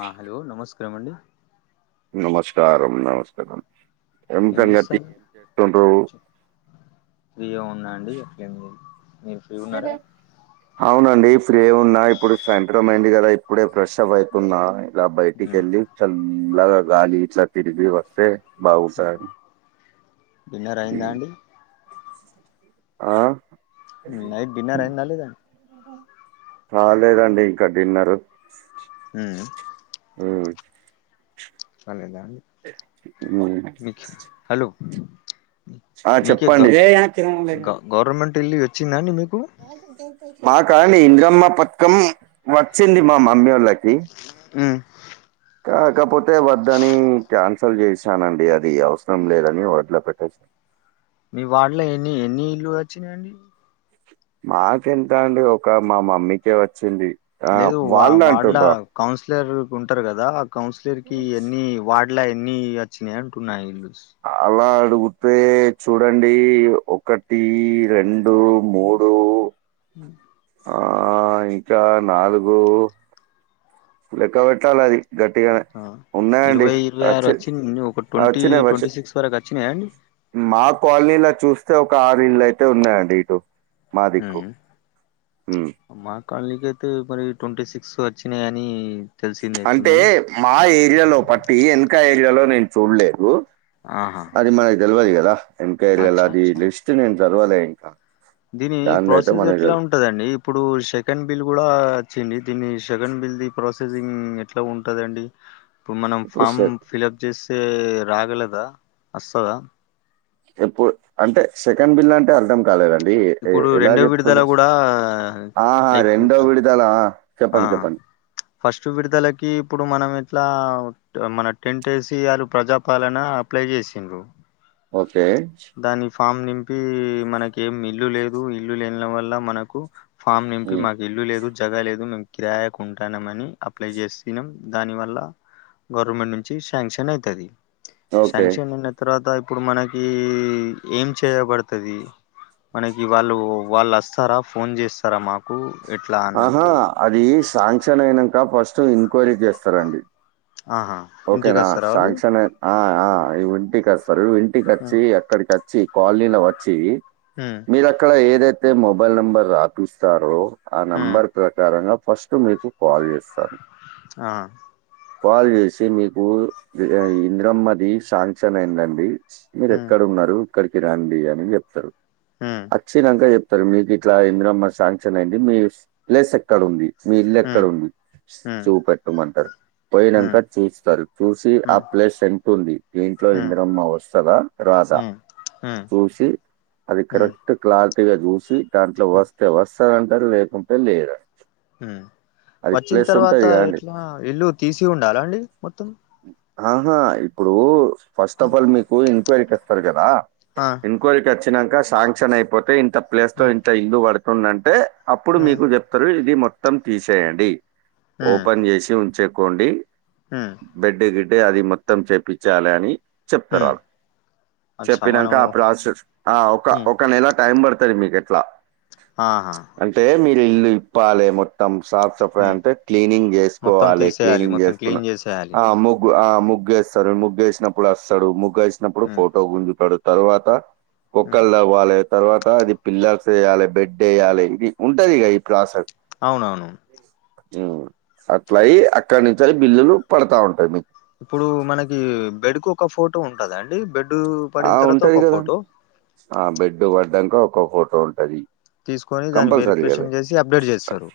ఆ హలో నమస్కారమండి నమాస్కారం నమస్కారం ఏం సంగతి కనీసం ఏం చేస్తుండ్రు ఏం వుంది అండి అట్లా ఏం లేదు మీరు ఫ్రీ ఉన్నారా సినఫ్ అవునండి ఫ్రీ యే ఉన్నా ఇప్పుడు సాయంత్రం ఐ ఇంది కదా ఇప్పుడే ఫ్రెష్ అప్ అయ్ తున్నా అలా ఉమ్ బయటికెళ్ళి చల్లగా గాలి తర్టి డికిరి వస్తే ఉమ్ బాగుంటాది డిన్నర్ అయిందా అండి అ నైట్ డిన్నర్ అయిందా లేదా కాలేేదండి ఇంకా డిన్నరు ఉ ఊ కాలేదా బిచ్ హలో ఆ మీకే అక్క చెప్పండి గ గవర్నమెంట్ ఇల్లు వచ్చిందా అండి మీకు మాకా అండి ఇంద్రమ్మ పథకం వచ్చింది మా మమ్మీవోళ్ళకి ది ఉమ్ కాకపోతే వద్దని క్యాన్సల్ చేశానండి అది అవసరం లేదని హోల్డ్ లో పెట్టేేశా మీ వార్డ్ లో ఎన్ని ఎన్ని ఇల్లు వచ్చినాయండి మాకెంత అండి ఒక మా మమ్మీకే వచ్చింది ఆ లేదు వా వాళ్ళు వార్డుల అంటుండ్రు కౌన్సిలర్ ఉంటరు కదా ఆ కౌన్సిలర్ కి ఇయన్ని వాడ్ ఇలా ఎన్ని అచ్చినాయ్ టున్న ఇళ్లుస్ అలా అడుగు తే చూడండి ఒకటి ఈ రెండు మూ హు ఆ ఇంకా నాలుగు లెక్క పెట్టాలె అది గట్టిగానే ఆ ఉన్నాయండి ఇరవై ఇరవై ఆరు వచ్చి వచిన్ ఒక ట్వంటీ వచ్చినాయి వచ్చి ట్వంటీ సిక్స్ వరకు వచ్చినాయా అండి మా క్వోలనీలో చూస్తే ఒక ఆరు ఇళ్ళయితే ఉన్నాయండి ఇటు మా దిక్కు. హ్మ్. ఊ మా క్వోలనీకయితే మరి ట్వంటీ సిక్స్ వచ్చినాయ్ అనీ అంటే మా ఏరియాలో పట్టి ఇంక ఏరియాలో నేను చూడలేదు ఆహా అది మనకి తెలవది గదా ఎన్కైర్గల్ అచ్చా ది అచ్చా లిస్ట్ నేన్ చదవలే ఇంకా దీని దానిదైతే ప్రోసెస్ మనకు ఎట్లా తెల్ ఉం ఉంటదండి ఇప్పుడు సెకండ్ బిల్ కూడా వచ్చింది దీన్ని సేకండ్ బిల్ ది ప్రాసెసింగ్ ఎట్లా ఉంటదండి ఇప్పుడు మనం ఫామ్ ఫిల్ ఆప్ చేస్తే రాగలదా వస్తదా ఎప్పుడు అంటే సెకండ్ బిల్ అంటే అర్ధం కాలేదండి ఇప్పుడు ఎలా రెండో విడుదల చెప్పాను కూడా ఆ ఆ అయిపో రెండో విడదలా ఆ ఫస్ట్ విడుదలకి ఇప్పుడు మనం ఎట్లా మన టెంట్ యేసి వారు ప్రజాపాలన అప్లై చేసిండ్రు ఓకే దాన్ని ఫామ్ నింపి మనకి ఏం ఇల్లు లేదు ఇల్లు లేని వల్ల మనకు ఫామ్ నింపీ హ్మ్. మరి ఇల్లు లేదు జగ లేదు మేము కిరాయాకు ఉంటాన్నం అని అప్లై చేసినం దాని వల్ల గవర్నమెంట్ నుంచి శాంక్షన్ అయితది ఓకే. శాంక్షన్ అయిన తర్వాత ఇప్పుడు మనకి ఈ ఏం చేయబడతాది మనకి వాళ్ళు వాళ్ళు వస్తారా ఫోన్ చేస్తారా మాకు ఎట్లా ఆహా! అన్నట్టు అది శాంక్షన్ అయినాంక ఫస్ట్ ఎంక్వైరీ చేస్తారు అండి ఆహా ఇంటికి ఓకేనా వస్తారా వాళ్ళు శాంక్షన్ అయి ఆ ఆ ఇంటికి వస్తారు ఇంటికి హ్మ్ వచ్చి అక్కడికి వచ్చి కాలనీలో వచ్చి మ్మ్ మీరు అక్కడ ఏది అయితే మొబైల్ నెంబర్ రాపిస్తారో ఆ హ్మ్ నెంబర్ ప్రకారంగా ఫస్ట్ అప్పుడు మీకు కాల్ చేస్తారు ఆ కాల్ చేసి మీకు ఇ ఇందిరమ్మ ది శాంక్షన్ అయిందండి మీరు హ్మ్ ఎక్కడ ఉన్నారు ఇక్కడికి రండి అని చెప్తారు హ్మ్ వచ్చినంక చెప్ సర్ మీకు ఇట్లా ఇందిరమ్మా శాంక్షన్ అయింది మీ ప్లేస్ ఎక్కడ ఉంది మీ ఇల్లు ఎక్కడ హ్మ్ ఉంది హ్మ్ చూపెట్టమంటారు పోయినాంక హ్మ్ చూస్తారు చూసి ఆ హ్మ్ ప్లేస్ ఎంత ఉంది దీంట్లో హ్మ్ ఇందిరమ్మ వస్తదా రాద హ్మ్ హ్మ్ చూసి అది హ్మ్ కరెక్ట్ క్లారిటీగా చూసి దాంట్లో హ్మ్ వస్తే వస్తాది అంటారు లేకుంటే లేదు అంటారు మ్మ్ వచ్చిన తర్వాత కాండి ఎట్లా ఇల్లు తీసి ఉండాల అండి మొత్తం ఆహా ఇప్పుడు ఫస్ట్ అప్ ఆల్ మీకు ఎంక్వైరీకి వస్తారు కదా ఆ ఎంక్వయిరీ కి వచ్చినంక శాంక్షన్ అయిపోతే ఇంత ప్లేస్ లో హ్మ్ ఇంత ఇల్లు పడుతుందంటే అప్పుడు హ్మ్ మీకు చెప్ చెపుతారు ఇది మొత్తం తీసేయండి ఓపెన్ చేసి ఉంచేకోండి మ్మ్ బెడ్డే గిడ్డే అది మొత్తం చెపించాలని చెప్తారు హ్మ్ వాళ్ళు అచ్చా చెప్పినంక మనము ఆ ప్రాసెస్ ఆ ఒక హ్మ్ ఒక నెల టైం పడుతది మీకు ఎట్లా ఆ ఆ అంటే మీరు ఇల్లు ఇప్పాలే మొత్తం సాప్ సాప్ గా హ్మ్ అంటే క్లినింగ్ మొత్తం చేసుకోవాలి తీసేయాలి క్లినింగ్ మొత్తం చేసుకున్న క్లీన్ చేసేయాలి అ ముగ్ ఆ ముగ్గేస్తారు ముగ్గేసినప్పుడు వస్తాడు ముగ్గు వేసినప్పుడు హ్మ్ ఫోటో గుంజుతాడు తర్వాత హ్మ్ బొక్కలు త్వవాలి తర్వాత అది పిల్లర్స్ వేయ్యాలి బెడ్ ఏయ్యాలి ఇది ఉంటది ఇగ ఈ ప్రాసెస్ అవునవును మ్మ్ అట్లా అయ్యి అక్కడి నుంచి బిల్లులు పడతా ఉంటాయి మీకు ఇప్పుడు మనకి బెడ్ కు ఒక ఫోటో ఉంటాదండి బెడ్ ఆ పడిన తర్వాత ఉంటది ఒక కదా ఫోటో ఆ బెడ్డు పడ్డాంక ఒక ఫోటో ఉంటది తీసుకొని దాన్ని కంపల్సరీ కదా వెరిఫికేషన్ చేసి అప్డేట్ చేస్తారు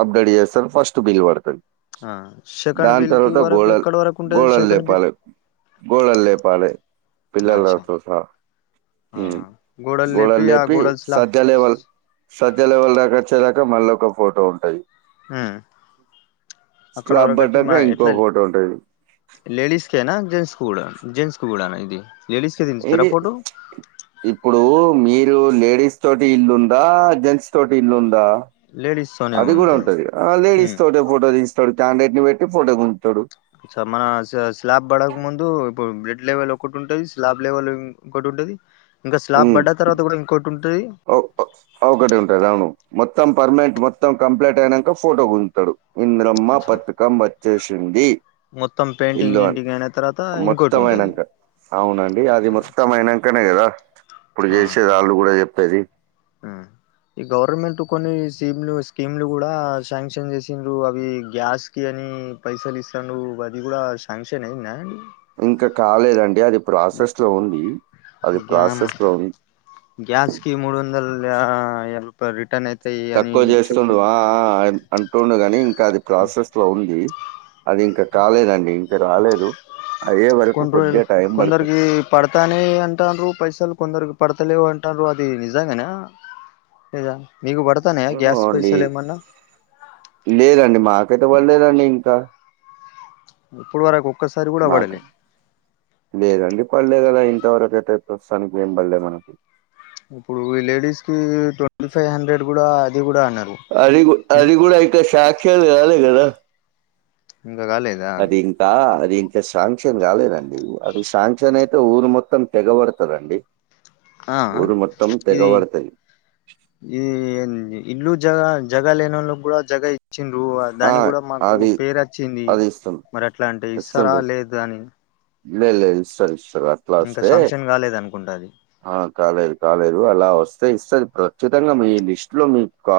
అప్డేట్ చేస్తారు ఫస్ట్ బిల్ పడుతది ఆ సెకండ్ దాని బిల్ కి తర్వాత వరకు గోడళ్ ఎక్కడ వరకు ఉంటది గోడళ్ సెకండ్ బిల్ లేపాలి గోడళ్ లేపాలి పిల్లర్ అచ్చా లతో సహా ఆ ఉమ్ గోడలు లేపి సజ్జ లేవల్ సజ్జ లెవల్ దకా వచ్చేదాకా మళ్ళ ఒక ఫోటో ఉంటది ఉమ్ అక్కడ స్లాబ్ వరకు వచ్చి పడ్డాక మా ఇంకో ఎట్లా ఫోటో ఉంటాది లేడీస్ కేనా జెంట్స్ కుడా కూడా జెంట్స్ కి కూడానా ఇది లేడీస్ కే దించుతారా ఇది ఫోటో ఇప్పుడు మీరు లేడీస్ తోటి ఇల్లుందా జెంట్స్ తోటి ఇల్లుందా లేడీస్ తోనే అది కూడా ఉంటది ఆ లేడిస్ ఉమ్ తోటే ఫోటో తీస్తాడు క్యాండేటిని పెట్టి ఫోటో గుంజుతాడు స మన స్లాబ్ పడక ముందు ఇప్పుడు బ్లడ్ లెవెల్ ఒకటి ఉంటది స్లాబ్ లెవెల్ ఇంకోటి ఉంటది ఇంకా స్లాబ్ ఉమ్ పడ్డ తర్వాత కూడా ఇంకోటి ఉంటది ఒకటి ఉంటంది అవును మొత్తం పర్మనెంట్ మొత్తం కంప్లీట్ అయినాక ఫోటో గుంజుతాడు ఇంద్రమ్మ అచ్చా పతకం వచ్చేసింది మొత్తం ఇల్లు పెయింటింగ్ అని గింటింగ్ అయిన తర్వాత ఇంకోటి మొత్తం ఉంటది అయినాక అవునండి అది మొత్తం అచ్చా అయినాకనే కదా ఇప్పుడు చేసేది వాళ్ళు కూడా చెప్పేది ఉం ఈ గవర్నమెంట్ కొన్ని స్కీమ్లు స్కీమ్లు కూడా శాంక్షన్ చేసిన్రు అవి గ్యాస్ కి అని పైసలు ఇస్తండు అది కూడా శాంక్షన్ అయిందా ఇంక కాలేదండి అది ప్రాసెస్ లో ఉంది అది ప్రాసెస్ లో ఉ గ్యాస్ కి మూడుందల్ల్ ఆ ఎంతో రిటర్న్ అయి తక్కువ చేస్తుండు ఆ ఆ అంటుండు గాని ఇంకా అది ప్రాసెస్ లో ఉంది అది ఇంకా కాలేదండి ఇంక రాలేదు అయ్యే వరకు కొన్ని రోజులు కొద్దగా టైం పడుతది కొందరికి పడతానే అంటనరు పైసలు కొందరికి పడతలేవు అంటన్నారు అది నిజంగానే లేదా మీకు పడతానయా ఏమో గ్యాస్ అండి. పైసలు ఏమన్నా లేదండి మాకైతే పడలేదండి ఇంకా ఇప్పుడు వరకు ఒక్కసారి కూడా మాకు పడలే లేదండి పడలేదు కదా ఇంతవరకు అయితే ప్రస్తుతానికి ఏం పడలేదు మనకి ఇప్పుడు లేడీస్ కి ట్వంటీ ఫైవ్ హండ్రెడ్ కూడా అది కూడా అన్నారు అది అది కూడా అయితే శాంక్షన్ కాలే కదా ఇంకా కాలేదు అది కా అది ఇంకా శాంక్షన్ కాలేదండి అది శాంక్షన్ అయితే ఊరు మొత్తం తెగబడుతరండి ఆ ఇది తెగబడతది. ఈ ఇల్లు జగ జగ లేనోళ్లకి కూడా జగ ఇచ్చిన్రు ఆ! దాని కూడా మాకు అది పేరు వచ్చింది అది ఇస్తుం మరి ఎట్లా అంటే ఇస్తారా ఇస్తుండ్రు. లేద అని లేదు లేదు ఇస్తారు ఇస్తారు అట్లా ఇంకా వస్తే శాంక్షన్ కాలేదు అనుకుంట అది ఆ కాలేదు కాలేదు అలా వస్తే ఇస్తది ఖచ్చితంగా మీ లిస్ట్ లో మీకు కా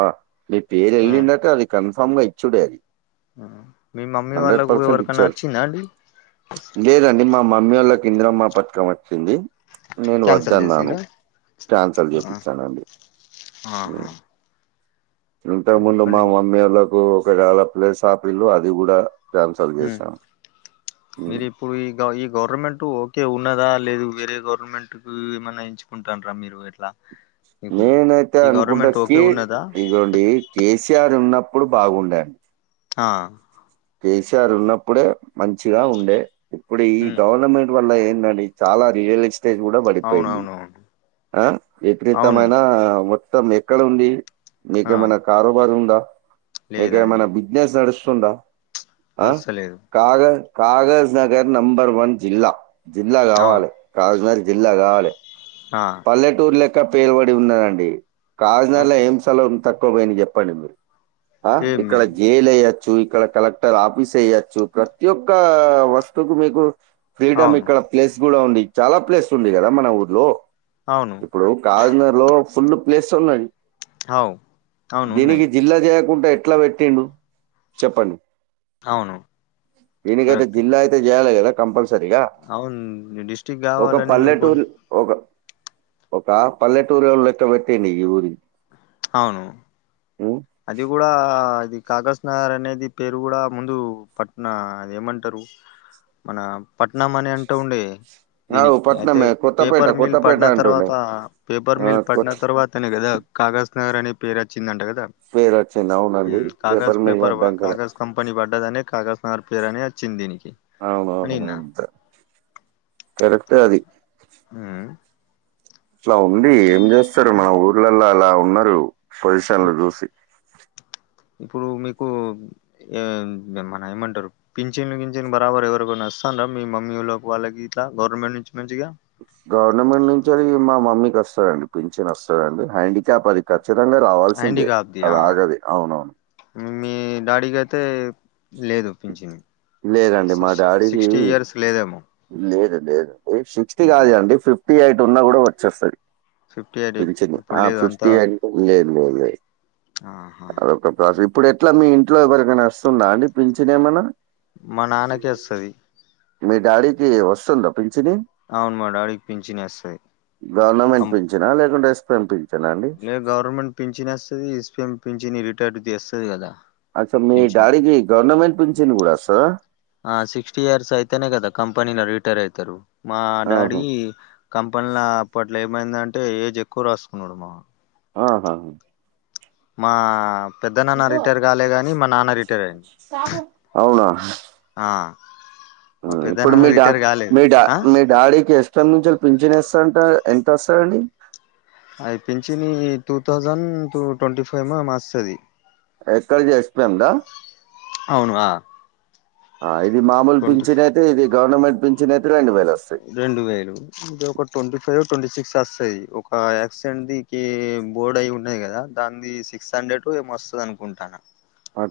మీ పేరు ఆ వెళ్లినాక అది కన్ఫామ్ గా ఇచ్చుడే అది ఆ మీ మమ్మీ హండ్రెడ్ వాళ్ళకు పర్సెంట్ ఎవరికన్నా ఇచ్చరు వచ్చిందా అండి లేదు అండి మాక్ మమ్మీ వాళ్ళకి ఇంద్రమ్మ పథకం వచ్చింది నేను క్యాన్సల్ వద్దన్నాను చేసిండ్రా కాన్సిల్ ఆ, చేపిచానండి ఆహా ఇంకా ఇంతకుముందు మా చెప్పండి ఇంక మమ్మీ వాళ్ళకు ఒకవేళ ప్లేస్ ఆపిల్లు అది కూడా కాన్సల్ చేశాము మీరు ఇప్పుడు ఈ ఈ గవర్నమెంట్ ఓకే ఉన్నదా లేదు వేరే గవర్నమెంట్ ఉ ఏమన్న ఎంచుకుంటాడ్రా మీరు ఎట్లా మీకు నేనైతే ఈ గవర్నమెంట్ అనుకుంటకిి ఓకే ఉన్నదా ఇగొండి కేసీఆర్ ఉన్నప్పుడు బాగుండే ఆ కేసీఆర్ ఉన్నప్పుడే మంచిగా ఉండే ఇప్పుడు ఈ హ్మ్ గవర్నమెంట్ వల్ల ఎందండీ చాలా రియలిస్ స్టేట్ కూడా పడిపోయింది అవునవునవును ఆ అవును విపరీతమైన మొత్తం ఎక్కడ ఉంది ఆ మీకేమైనా కారోబార్ ఉందా లేదండి మీకేమైనా బిజినెస్ నడుస్తుందా ఆ నడుస్తలేదు కాగ కాగజ్ నగర్ నంబర్ వన్ జిల్లా జిల్లా అవును కావాలే కాగజ్ నగర్ జిల్లా కావాలె ఆ పల్లెటూరు లెక్క పేరుపడి ఉన్నాదండి కాగజ్ నగర్ లో అట్ ఏం స్థలం తక్కువ పోయింది చెప్పు చెప్పండి మీరు ఆ ఏం ఇక్కడ లేదు జైలు వేయొ చ్చు ఇక్కడ కలెక్టర్ ఆఫీస్ వెయ్యచ్చు ప్రతి ఒక్క వస్తువుకు మీకు ఫ్రీడమ్ అవును ఇక్కడ ప్లేస్ కూడా ఉంది చాలా ప్లేస్ ఉంది కదా మన ఊర్లో అవును ఇప్పుడు కాగజ్ నగర్ లో ఫుల్ ప్లేస్ ఉన్నది అవ్ అవును ఉన్నాయి దీనికి జిల్లా చేయకుండా ఎట్లా పెట్టిండు చెప్పండి అవును దీనికైతే కరెక్ట్ జిల్లా అయితే చేయాలి కదా కంపల్సరిగా అవును నేను డిస్రిక్ట్ కావాలని కొ ఒక ఒక పల్లెటూరో లెక్కపెట్టిండు ఈ ఊరిని అవును ఊ అది కూడా అది కాగజ్ నగర్ అనేది పేరు కూడా ముందు పట్న అది ఏమంటారు మన పట్నం అని అంటుండే కాదు దీనికి అయితే పట్నమే కొత్తపేట పేపర్ మిల్ కొత్తపేట పడిన అంటుండే తర్వాత పేపర్ ఆ, మిల్ పడిన కొత్త తర్వాతనే కదా కాగజ్ నగర్ అనే పేరు వచ్చిందంట కదా పేరొచ్చింది అవునండి ఉమ్ కాగజ్ పేపర్ మీల్ వ- పడ్డంకనే కాగజ్ కంపెనీ పడ్డదనే కాగజ్ నగర్ పేరు అని వచ్చింది దీనికి అని అవునవును విన్నా అంతే కరెక్టే అది ఉమ్ అట్లా ఉంది ఏం చేస్తారు మన ఊర్లలో అలా ఉన్నారు పొజిషన్లు ఇప్- చూసి ఇప్పుడు మీకు ఎమ్ మన ఏమంటారు పింఛన్లు గించను బరాబర్ ఎవరికైనా వస్తందా మీ మమ్మీ వాళ్ళకు వాళ్ళకి ఇట్లా గవర్నమెంట్ నుంచి మంచిగా గవర్నమెంట్ నుంచి అది మా మమ్మీకి వస్తాదండి పింఛన్ వస్తాదండి హ్యాండిక్యాప్ అది ఖచ్చితంగా రావాల్సిందే అది ఆగది అవునవును ఉ మీ డాడీకి అయితే లేదు పించను లేదండి మా సిక్స్ సిక్స్టీ డాడీది ఇయర్స్ లేదేమో లేదు లేదండి సిక్స్టీ కాదు అండి ఫిఫ్టీ ఎయిట్ ఉన్నా కూడా వచ్చేస్తది ఫిఫ్టీ ఎయిట్ పింఛను ఇప్పుడు ఆ లేదు ఫిఫ్టీ అంతా ఎయిట్ లేదు లేదు లేదు ఆహా అదొక ప్రాసెస్ ఇప్పుడు ఎట్లా మీ ఇంట్లో ఎవరికైనా వస్ స్తుందా అండీ పించిన్ ఏమన్నా మా నాన్నకే వస్తది మీ డాడీకి వస్తుందా పించిని అవును మా డాడీకి పించిని వస్తది కం జనా లేకుంటే ఎస్ పెం పించనా అండి లే గవర్నమెంట్ పింఛిని వస్తది ఎస్పి ఎం పించిని రిటైర్డ్ ది అస్తది కదా అచా మీ పింఛన్ డాడీకి గవర్నమెంట్ పించన్ కూడా అస్తదా ఆ సిక్స్టీ ఇయర్స్ అయితేనే కదా కంపెనీల రిటైర్ అయితరు మా డాడీ ఆహా! కంపెనీల అప్పట్లో ఏమైందంటే ఏజ్ ఎక్కువ రాసుకున్నాడు మా ఆహాహా మా పెద్దనాన్న రిటైర్ కాలే గాని మా నాన్న రిటైర్ అయిండు అవునా? హా ఇప్పుడు మీ డా మీ డా మీ డాడీకి ఎస్టం నుంచి పించిను వస్తాడంట ఎంత వస్తదండి అయ్ పించిని two thousand two twenty five ఏమో వస్తది యెస్ ఐ జి యెస్ పెం దా అవును ఆ ఆ ఇది మామూలు ట్వంటీ పింఛన్ అయితే ఇది గవర్నమెంట్ పింఛన్ అయితే రెండు వేలు వస్తయ్ రెండు వేలు ఇది ఒక ట్వంటీ ఫైవొ ట్వంటీ సిక్సో వస్తయ్ ఒక యాసిడెంట్ ది ఇ బోర్డు అయి ఉన్నయ్ కదా దాన్ది సిక్స్ హండ్రెడ్ ఏమొ వస్తుందనుకుంటాన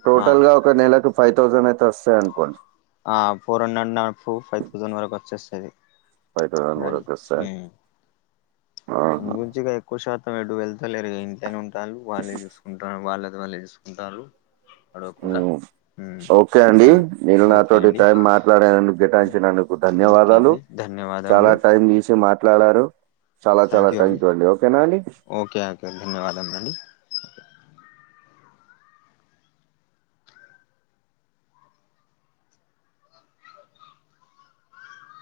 టోటల్ గా ఒక నెలకు ఫైవ్ థౌజండ్ అయితే వస్తాయ్ అనుకోండి ఆ ఫోర్ హండ్రెడ్ నా ఫు ఫైవ్ థౌజండ్ వరకు వచ్చేస్తది ఫైవ్ తౌసండ్ అలాడి వరకు వస్తయ అందు గురించిగా ఎక్కువ శాతం ఎడు వెళ్తాలేరు ఇటనే ఉంటారు వాళ్ళే చూసుకుంటారు వాళ్ళ వాళ్ళే చూస్ ఉంటారు అడగకుండా హ్మ్. మ్ ఓకే ఇట్లా అండి ఉంది నేను ఓకే నాతోటి అండి టైం మాట్లాడేనదుకు కేటాయించినకు ఓకే ధన్యవాదాలు అండి చాలా ధన్యవాదములు టైం తీసి మాట్లాడారు చాలా చాలా థాంక్ యూ అండి ఓకేనా అండి ఓకే ఓకే ధన్యవాదం అండి